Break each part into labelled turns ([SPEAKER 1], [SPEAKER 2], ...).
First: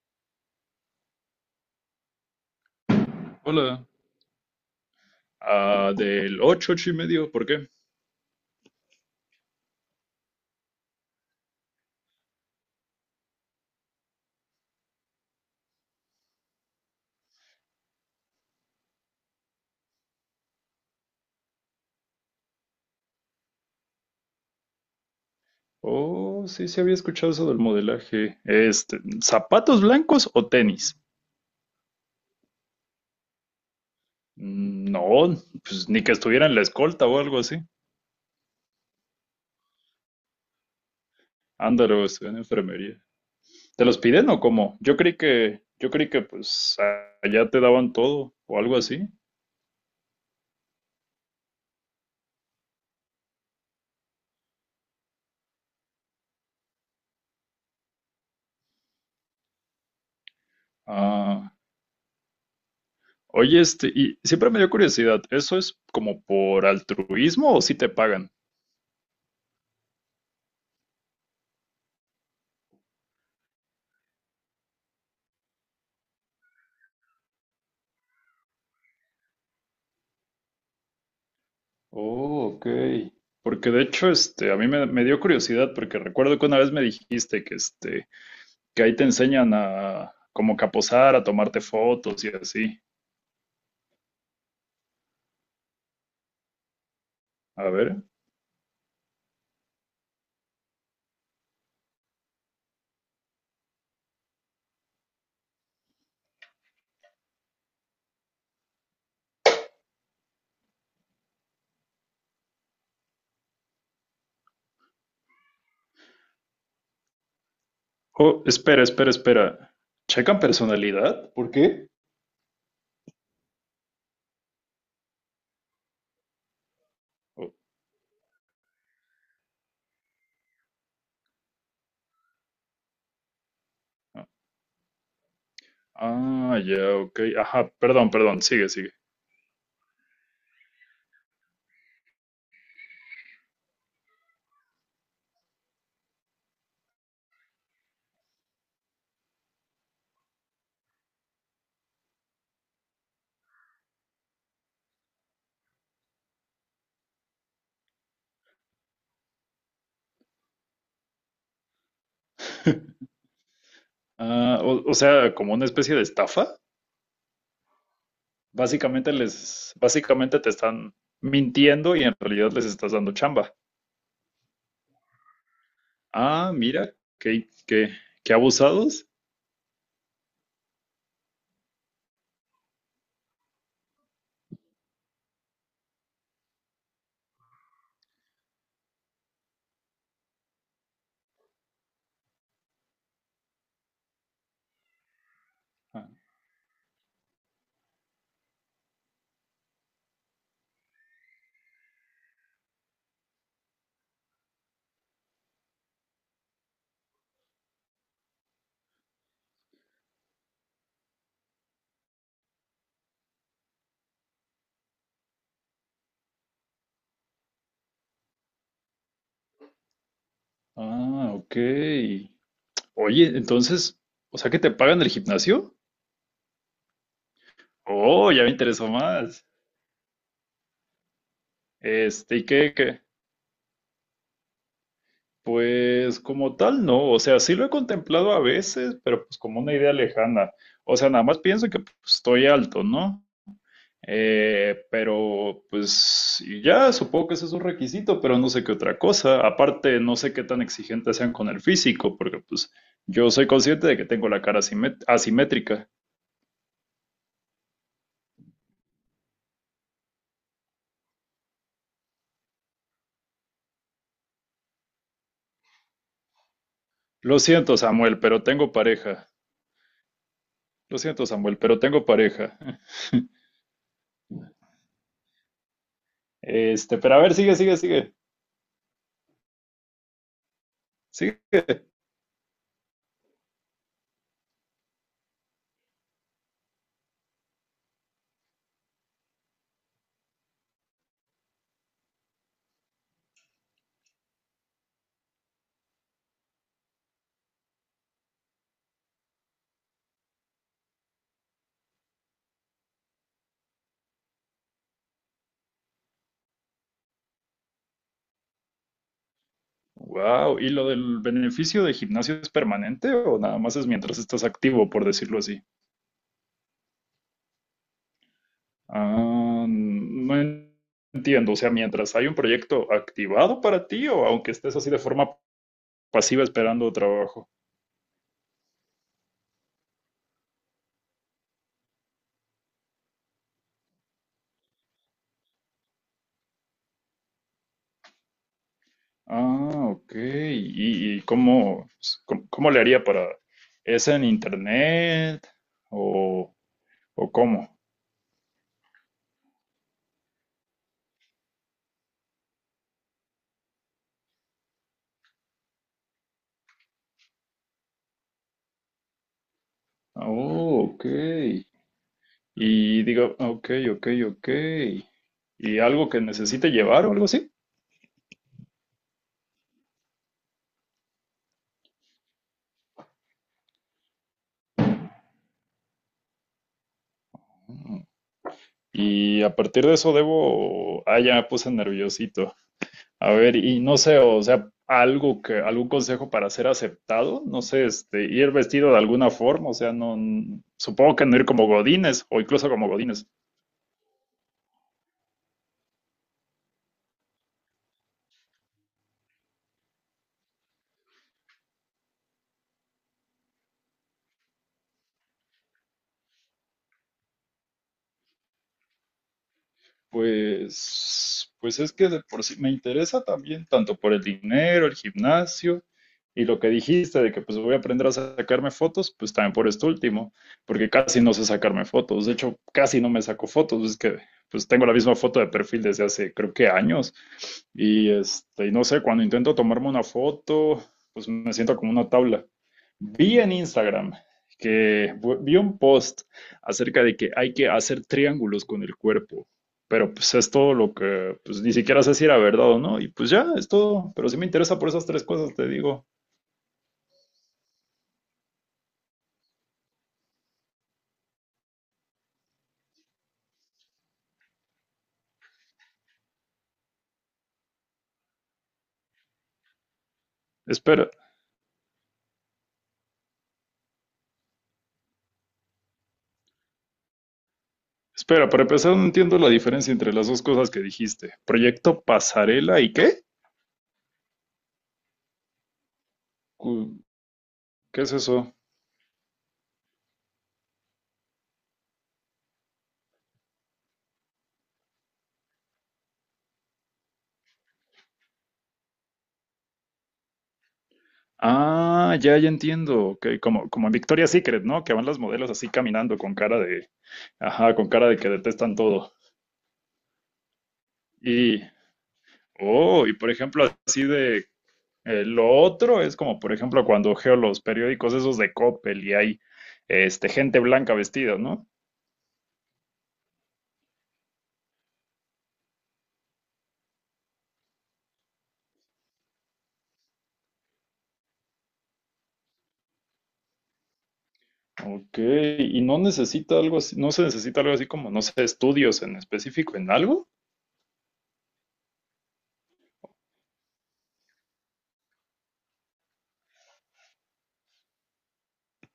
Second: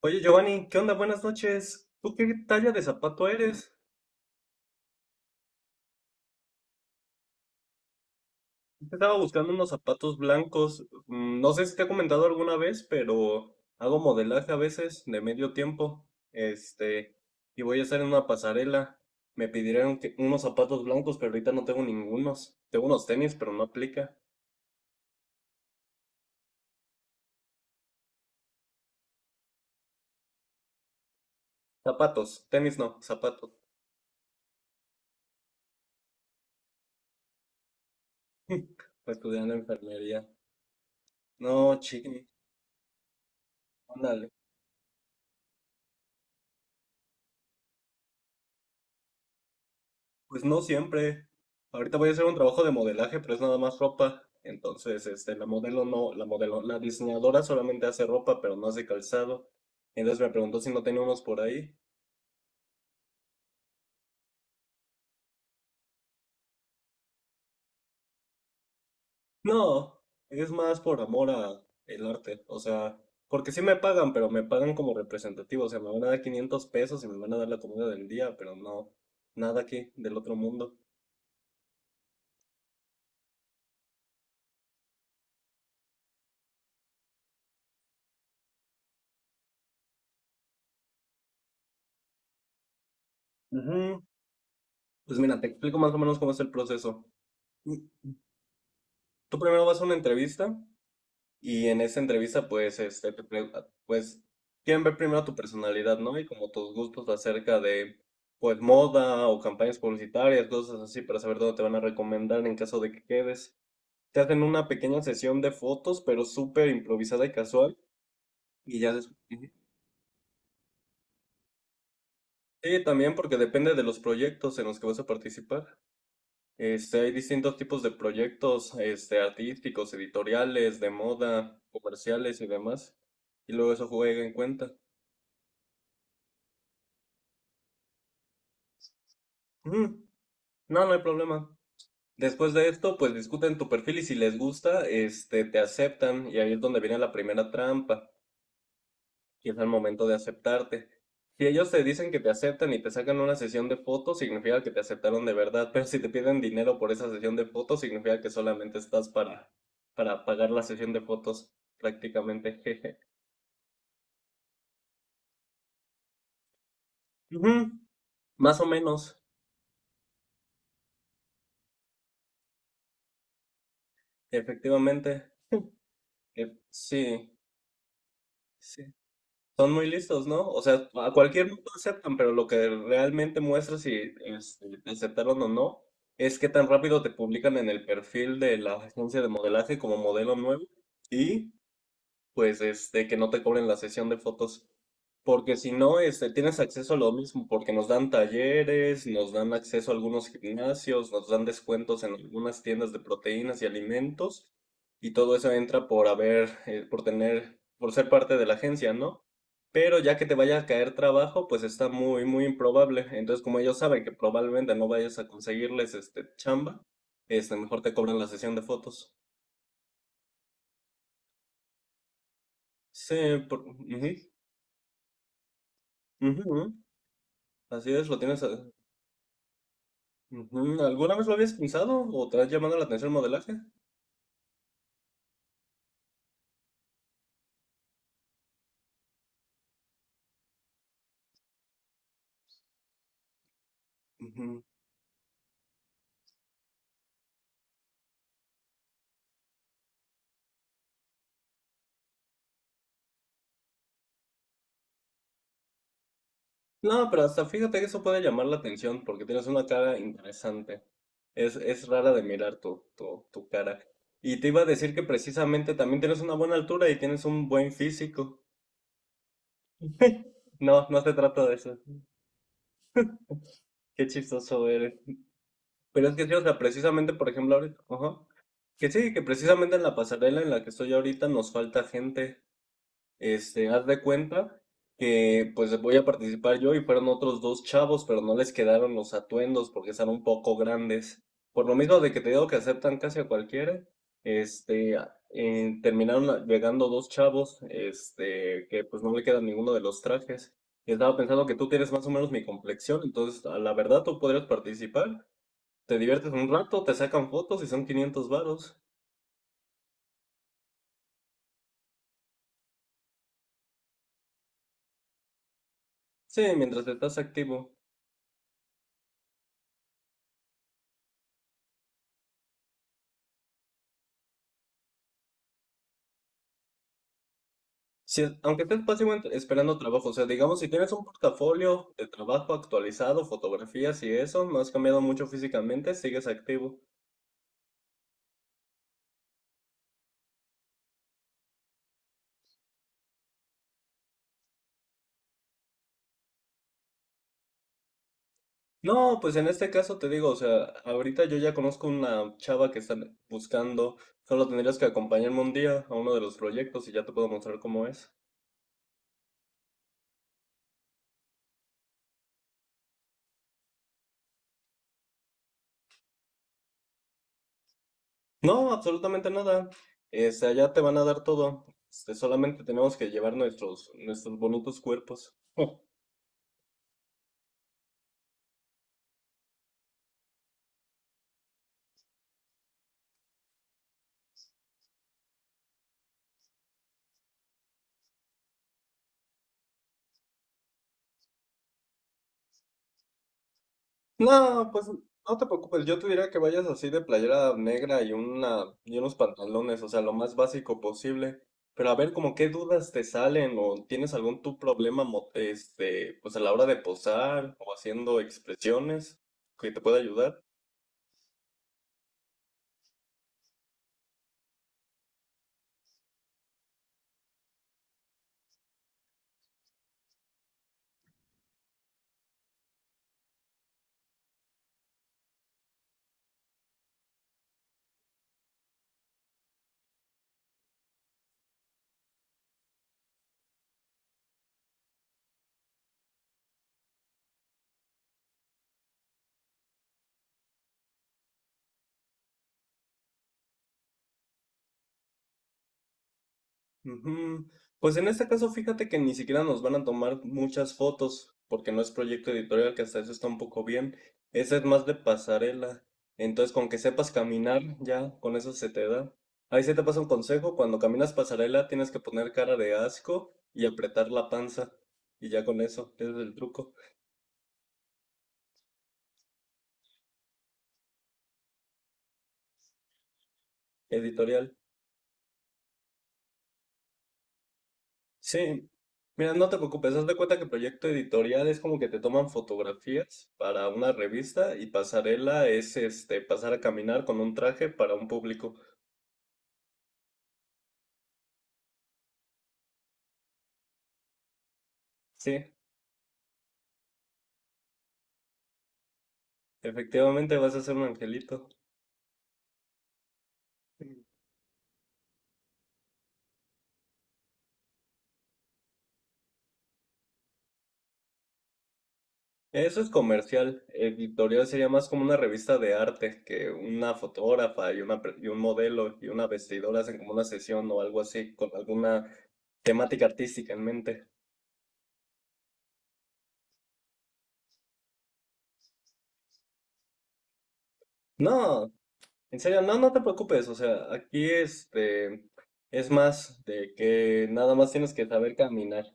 [SPEAKER 1] Oye, Giovanni, ¿qué onda? Buenas noches. ¿Tú qué talla de zapato eres?
[SPEAKER 2] Hola. Ah, del 8 8 y medio, ¿por qué?
[SPEAKER 1] Yo estaba buscando unos zapatos blancos. No sé si te he comentado alguna vez, pero hago modelaje a veces de medio tiempo. Este, y voy a estar en una pasarela. Unos zapatos blancos, pero ahorita no tengo ningunos. Tengo unos tenis, pero no aplica.
[SPEAKER 2] Oh, sí, sí había escuchado eso del modelaje. Este, ¿zapatos blancos o tenis?
[SPEAKER 1] Zapatos, tenis no, zapatos.
[SPEAKER 2] Mm, no, pues ni que estuviera en la escolta o algo así.
[SPEAKER 1] Estudiando enfermería. No,
[SPEAKER 2] Ándalo,
[SPEAKER 1] chiqui,
[SPEAKER 2] estoy en enfermería. ¿Te los piden o cómo? Yo creí que pues allá te daban todo o algo así.
[SPEAKER 1] pues no siempre. Ahorita voy a hacer un trabajo de modelaje, pero es nada más ropa. Entonces, la modelo no, la modelo, la diseñadora solamente hace ropa, pero no hace calzado. Entonces me preguntó si no tenía por
[SPEAKER 2] Ah.
[SPEAKER 1] ahí.
[SPEAKER 2] Oye, este, y siempre me dio curiosidad, ¿eso es como por altruismo o si te pagan?
[SPEAKER 1] No, es más por amor a el arte. O sea, porque sí me pagan, pero me pagan como representativo. O sea, me van a dar 500 pesos y me van a dar la comida del día, pero no, nada aquí del otro mundo.
[SPEAKER 2] Oh, ok. Porque de hecho, este, a mí me dio curiosidad porque recuerdo que una vez me dijiste que, este, que ahí te enseñan a como que a posar, a tomarte fotos y así.
[SPEAKER 1] Ujú. Pues mira, te explico más o menos cómo es el proceso.
[SPEAKER 2] A ver.
[SPEAKER 1] Tú primero vas a una entrevista. Y en esa entrevista, pues, pues, quieren ver primero tu personalidad, ¿no? Y como tus gustos acerca de, pues, moda o campañas publicitarias, cosas así, para saber dónde te van a recomendar en caso de que quedes. Te hacen una pequeña sesión de fotos, pero súper improvisada y casual.
[SPEAKER 2] Oh,
[SPEAKER 1] Y
[SPEAKER 2] espera,
[SPEAKER 1] ya
[SPEAKER 2] espera,
[SPEAKER 1] después...
[SPEAKER 2] espera. ¿Checan personalidad? ¿Por qué?
[SPEAKER 1] Sí, también porque depende de los proyectos en los que vas a participar. Hay distintos tipos de proyectos, artísticos, editoriales, de moda, comerciales y demás. Y luego eso juega en cuenta.
[SPEAKER 2] Ah, ya, ok. Ajá, perdón, perdón, sigue, sigue.
[SPEAKER 1] Ujú. No, no hay problema. Después de esto, pues discuten tu perfil y si les gusta, te aceptan y ahí es donde viene la primera trampa, que es al momento de aceptarte. Si ellos te dicen que te aceptan y te sacan una sesión de fotos, significa que te aceptaron de verdad, pero si te piden dinero por esa sesión de fotos, significa que solamente estás para pagar la sesión de fotos, prácticamente. Jeje.
[SPEAKER 2] Ah, o sea, como una especie de estafa.
[SPEAKER 1] Ujú, más o
[SPEAKER 2] Básicamente
[SPEAKER 1] menos,
[SPEAKER 2] les, básicamente te están mintiendo y en realidad les estás dando chamba.
[SPEAKER 1] efectivamente.
[SPEAKER 2] Ah, mira,
[SPEAKER 1] Sí,
[SPEAKER 2] qué, qué, qué
[SPEAKER 1] sí.
[SPEAKER 2] abusados.
[SPEAKER 1] Son muy listos, ¿no? O sea, a cualquier mundo aceptan, pero lo que realmente muestra si te aceptaron o no es qué tan rápido te publican en el perfil de la agencia de modelaje como modelo nuevo y que no te cobren la sesión de fotos. Porque si no, tienes acceso a lo mismo, porque nos dan talleres, nos dan acceso a algunos gimnasios, nos dan descuentos en algunas tiendas de proteínas y alimentos, y todo eso entra por haber, por tener, por ser parte de la agencia, ¿no? Pero ya que te vaya a caer trabajo, pues está muy, muy improbable. Entonces, como ellos saben que probablemente no vayas a conseguirles este chamba, mejor te cobran la sesión de fotos.
[SPEAKER 2] Ah, ok.
[SPEAKER 1] Sí,
[SPEAKER 2] Oye, entonces,
[SPEAKER 1] ujú,
[SPEAKER 2] ¿o sea que te pagan el gimnasio?
[SPEAKER 1] ujú, así es, lo
[SPEAKER 2] Oh,
[SPEAKER 1] tienes.
[SPEAKER 2] ya me interesó más.
[SPEAKER 1] Ujú, ¿alguna vez lo habías pensado o
[SPEAKER 2] Este,
[SPEAKER 1] te ha
[SPEAKER 2] ¿y qué,
[SPEAKER 1] llamado la
[SPEAKER 2] qué?
[SPEAKER 1] atención el modelaje?
[SPEAKER 2] Pues como tal, no. O sea, sí lo he contemplado a veces, pero pues como una idea lejana. O sea, nada más pienso que pues, estoy alto, ¿no?
[SPEAKER 1] Ujú.
[SPEAKER 2] Pero pues y ya, supongo que ese es un requisito, pero no sé qué otra cosa. Aparte, no sé qué tan exigentes sean con el físico, porque pues yo soy consciente de que tengo la cara asimétrica.
[SPEAKER 1] No, pero hasta fíjate que eso puede llamar la atención porque tienes una cara interesante. Es rara de mirar tu cara. Y te iba a decir que precisamente también tienes una buena altura y tienes
[SPEAKER 2] Lo
[SPEAKER 1] un buen
[SPEAKER 2] siento, Samuel,
[SPEAKER 1] físico.
[SPEAKER 2] pero tengo pareja.
[SPEAKER 1] No,
[SPEAKER 2] Lo
[SPEAKER 1] no se
[SPEAKER 2] siento,
[SPEAKER 1] trata de
[SPEAKER 2] Samuel,
[SPEAKER 1] eso.
[SPEAKER 2] pero tengo pareja.
[SPEAKER 1] Qué chistoso eres. Pero es que sí, o sea,
[SPEAKER 2] Este,
[SPEAKER 1] precisamente,
[SPEAKER 2] pero a
[SPEAKER 1] por
[SPEAKER 2] ver, sigue,
[SPEAKER 1] ejemplo,
[SPEAKER 2] sigue,
[SPEAKER 1] ahorita,
[SPEAKER 2] sigue.
[SPEAKER 1] ajá, que sí, que precisamente en la pasarela en la que estoy ahorita nos
[SPEAKER 2] Sigue.
[SPEAKER 1] falta gente. Haz de cuenta que pues voy a participar yo y fueron otros dos chavos, pero no les quedaron los atuendos porque están un poco grandes. Por lo mismo de que te digo que aceptan casi a cualquiera, terminaron llegando dos chavos, que pues no le quedan ninguno de los trajes. Y estaba pensando que tú tienes más o menos mi complexión, entonces a la verdad tú podrías participar. Te diviertes un rato, te sacan fotos y son 500 varos.
[SPEAKER 2] Wow, ¿y lo del beneficio de gimnasio es permanente o nada más es mientras estás activo, por decirlo así?
[SPEAKER 1] Sí, mientras estás activo.
[SPEAKER 2] Ah, no entiendo, o sea, mientras hay un proyecto activado para ti o aunque estés así de forma pasiva esperando trabajo.
[SPEAKER 1] Si es- Aunque estés básicamente esperando trabajo, o sea, digamos, si tienes un portafolio de trabajo actualizado, fotografías y eso, no has cambiado mucho físicamente, sigues activo.
[SPEAKER 2] Ah, ok. ¿Y cómo le haría para... ¿Es en internet o, o cómo?
[SPEAKER 1] No, pues en este caso te digo, o sea, ahorita yo ya conozco una chava que está buscando, solo tendrías que acompañarme un día a uno de los proyectos y ya te puedo mostrar cómo es.
[SPEAKER 2] Oh, ok. Y digo, ok, ok, ok. Y algo que necesite llevar o algo así.
[SPEAKER 1] No, absolutamente nada. Allá te van a dar todo. Solamente tenemos que llevar nuestros bonitos cuerpos.
[SPEAKER 2] Mm. Y a partir de eso debo, ya me puse nerviosito. A ver, y no sé, o sea, algo que, algún consejo para ser aceptado, no sé, este, ir vestido de alguna forma, o sea, no, supongo que no ir como godines o incluso como godines.
[SPEAKER 1] No, pues no te preocupes, yo te diría que vayas así de playera negra y una y unos pantalones, o sea, lo más básico posible. Pero a ver, como qué dudas te salen o tienes algún tu problema mo- este, pues a la hora de posar o haciendo expresiones que te pueda ayudar.
[SPEAKER 2] Pues es que de por sí me interesa también, tanto por el dinero, el gimnasio y lo que dijiste de que pues voy a aprender a sacarme fotos, pues también por esto último, porque casi no sé sacarme fotos. De hecho, casi no me saco fotos, es que pues tengo la misma foto de perfil desde hace creo que años. Y este, y no sé, cuando intento tomarme una foto, pues me siento como una tabla. Vi en Instagram que vi un post acerca de que hay que hacer triángulos con el cuerpo. Pero pues es todo lo que, pues ni siquiera sé si era verdad o no. Y pues ya, es todo. Pero sí me interesa por esas tres cosas, te digo.
[SPEAKER 1] Ujú. Pues en este caso, fíjate que ni siquiera nos van a tomar muchas fotos, porque no es proyecto editorial, que hasta eso está un poco bien. Ese es más de pasarela. Entonces, con que sepas caminar, ya, con eso se te da. Ahí se te pasa un consejo, cuando
[SPEAKER 2] Espera,
[SPEAKER 1] caminas pasarela tienes que poner cara de asco y apretar la panza. Y ya con eso, ese es el truco
[SPEAKER 2] espera, para empezar no entiendo la diferencia entre las dos cosas que dijiste. ¿Proyecto pasarela y qué?
[SPEAKER 1] editorial.
[SPEAKER 2] Cu- ¿Qué es eso?
[SPEAKER 1] Sí, mira, no te preocupes, haz de cuenta que proyecto editorial es como que te toman fotografías para una revista y pasarela es este pasar a caminar con un traje para un público.
[SPEAKER 2] Ah, ya, ya entiendo. Ok, como en Victoria's Secret, ¿no? Que van las modelos
[SPEAKER 1] Sí,
[SPEAKER 2] así caminando con cara de, ajá, con cara de que detestan todo.
[SPEAKER 1] efectivamente vas a ser un angelito.
[SPEAKER 2] Y, oh, y por ejemplo, así de... lo otro es como, por ejemplo, cuando geo los periódicos esos de Coppel y hay este, gente blanca vestida, ¿no?
[SPEAKER 1] Eso es comercial. Editorial sería más como una revista de arte que una fotógrafa y y un modelo y una vestidora hacen como una sesión o algo así con alguna temática artística en mente.
[SPEAKER 2] Ok, y no necesita algo así, no se necesita algo así como, no sé, estudios en específico en algo.
[SPEAKER 1] No, en serio, no, no te preocupes, o sea, aquí es más de que nada más tienes que saber caminar.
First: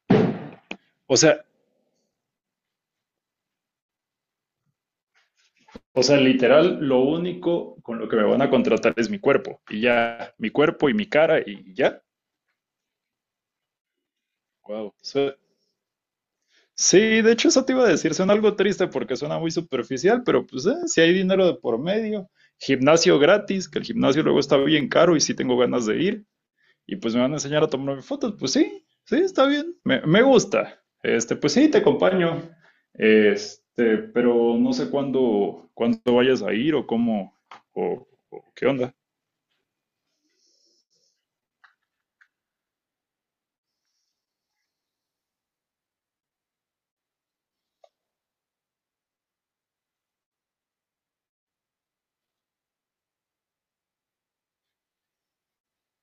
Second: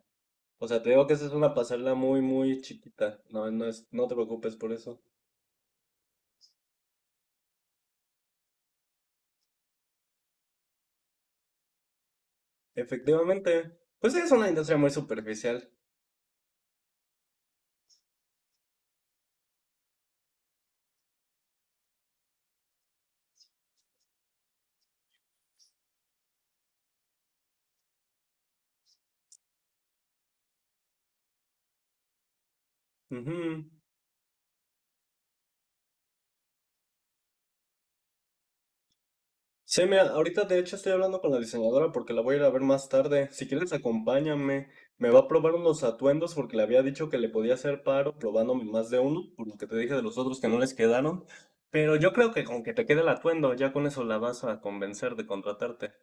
[SPEAKER 1] O sea, te digo que
[SPEAKER 2] O
[SPEAKER 1] esa es
[SPEAKER 2] sea,
[SPEAKER 1] una pasarela muy, muy chiquita. No te preocupes por eso.
[SPEAKER 2] o sea, literal, lo único con lo que me van a contratar es mi cuerpo y ya, mi cuerpo y mi cara y ya.
[SPEAKER 1] Efectivamente, pues sí, es una industria muy
[SPEAKER 2] Wow.
[SPEAKER 1] superficial.
[SPEAKER 2] Sí, de hecho eso te iba a decir, suena algo triste porque suena muy superficial, pero pues si hay dinero de por medio, gimnasio gratis, que el gimnasio luego está bien caro y sí tengo ganas de ir, y pues me van a enseñar a tomarme fotos, pues sí, sí, está bien, me gusta. Este, pues sí, te acompaño.
[SPEAKER 1] Ujú.
[SPEAKER 2] Este, pero no sé cuándo vayas a ir o cómo, o qué onda.
[SPEAKER 1] Sí, mira, ahorita de hecho estoy hablando con la diseñadora porque la voy a ir a ver más tarde. Si quieres, acompáñame. Me va a probar unos atuendos porque le había dicho que le podía hacer paro probándome más de uno, por lo que te dije de los otros que no les quedaron. Pero yo creo que con que te quede el atuendo, ya con eso la vas a convencer de contratarte.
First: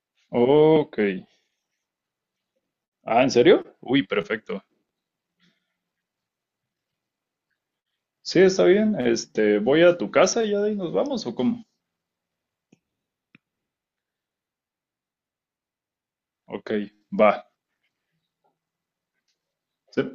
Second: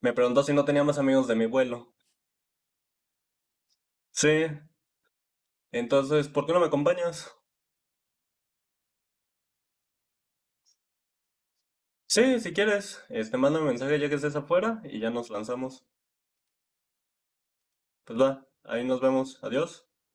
[SPEAKER 1] Me preguntó si no tenía
[SPEAKER 2] Ok.
[SPEAKER 1] más amigos de mi vuelo.
[SPEAKER 2] Ah, ¿en serio? Uy,
[SPEAKER 1] Sí,
[SPEAKER 2] perfecto.
[SPEAKER 1] entonces, ¿por qué no me acompañas?
[SPEAKER 2] Sí, está bien. Este, voy a tu casa y ya de ahí nos vamos, ¿o cómo?
[SPEAKER 1] Sí, si quieres, mándame un mensaje ya que estés afuera y ya nos lanzamos.
[SPEAKER 2] Ok, va.
[SPEAKER 1] Pues va, ahí nos vemos. Adiós.
[SPEAKER 2] Sí.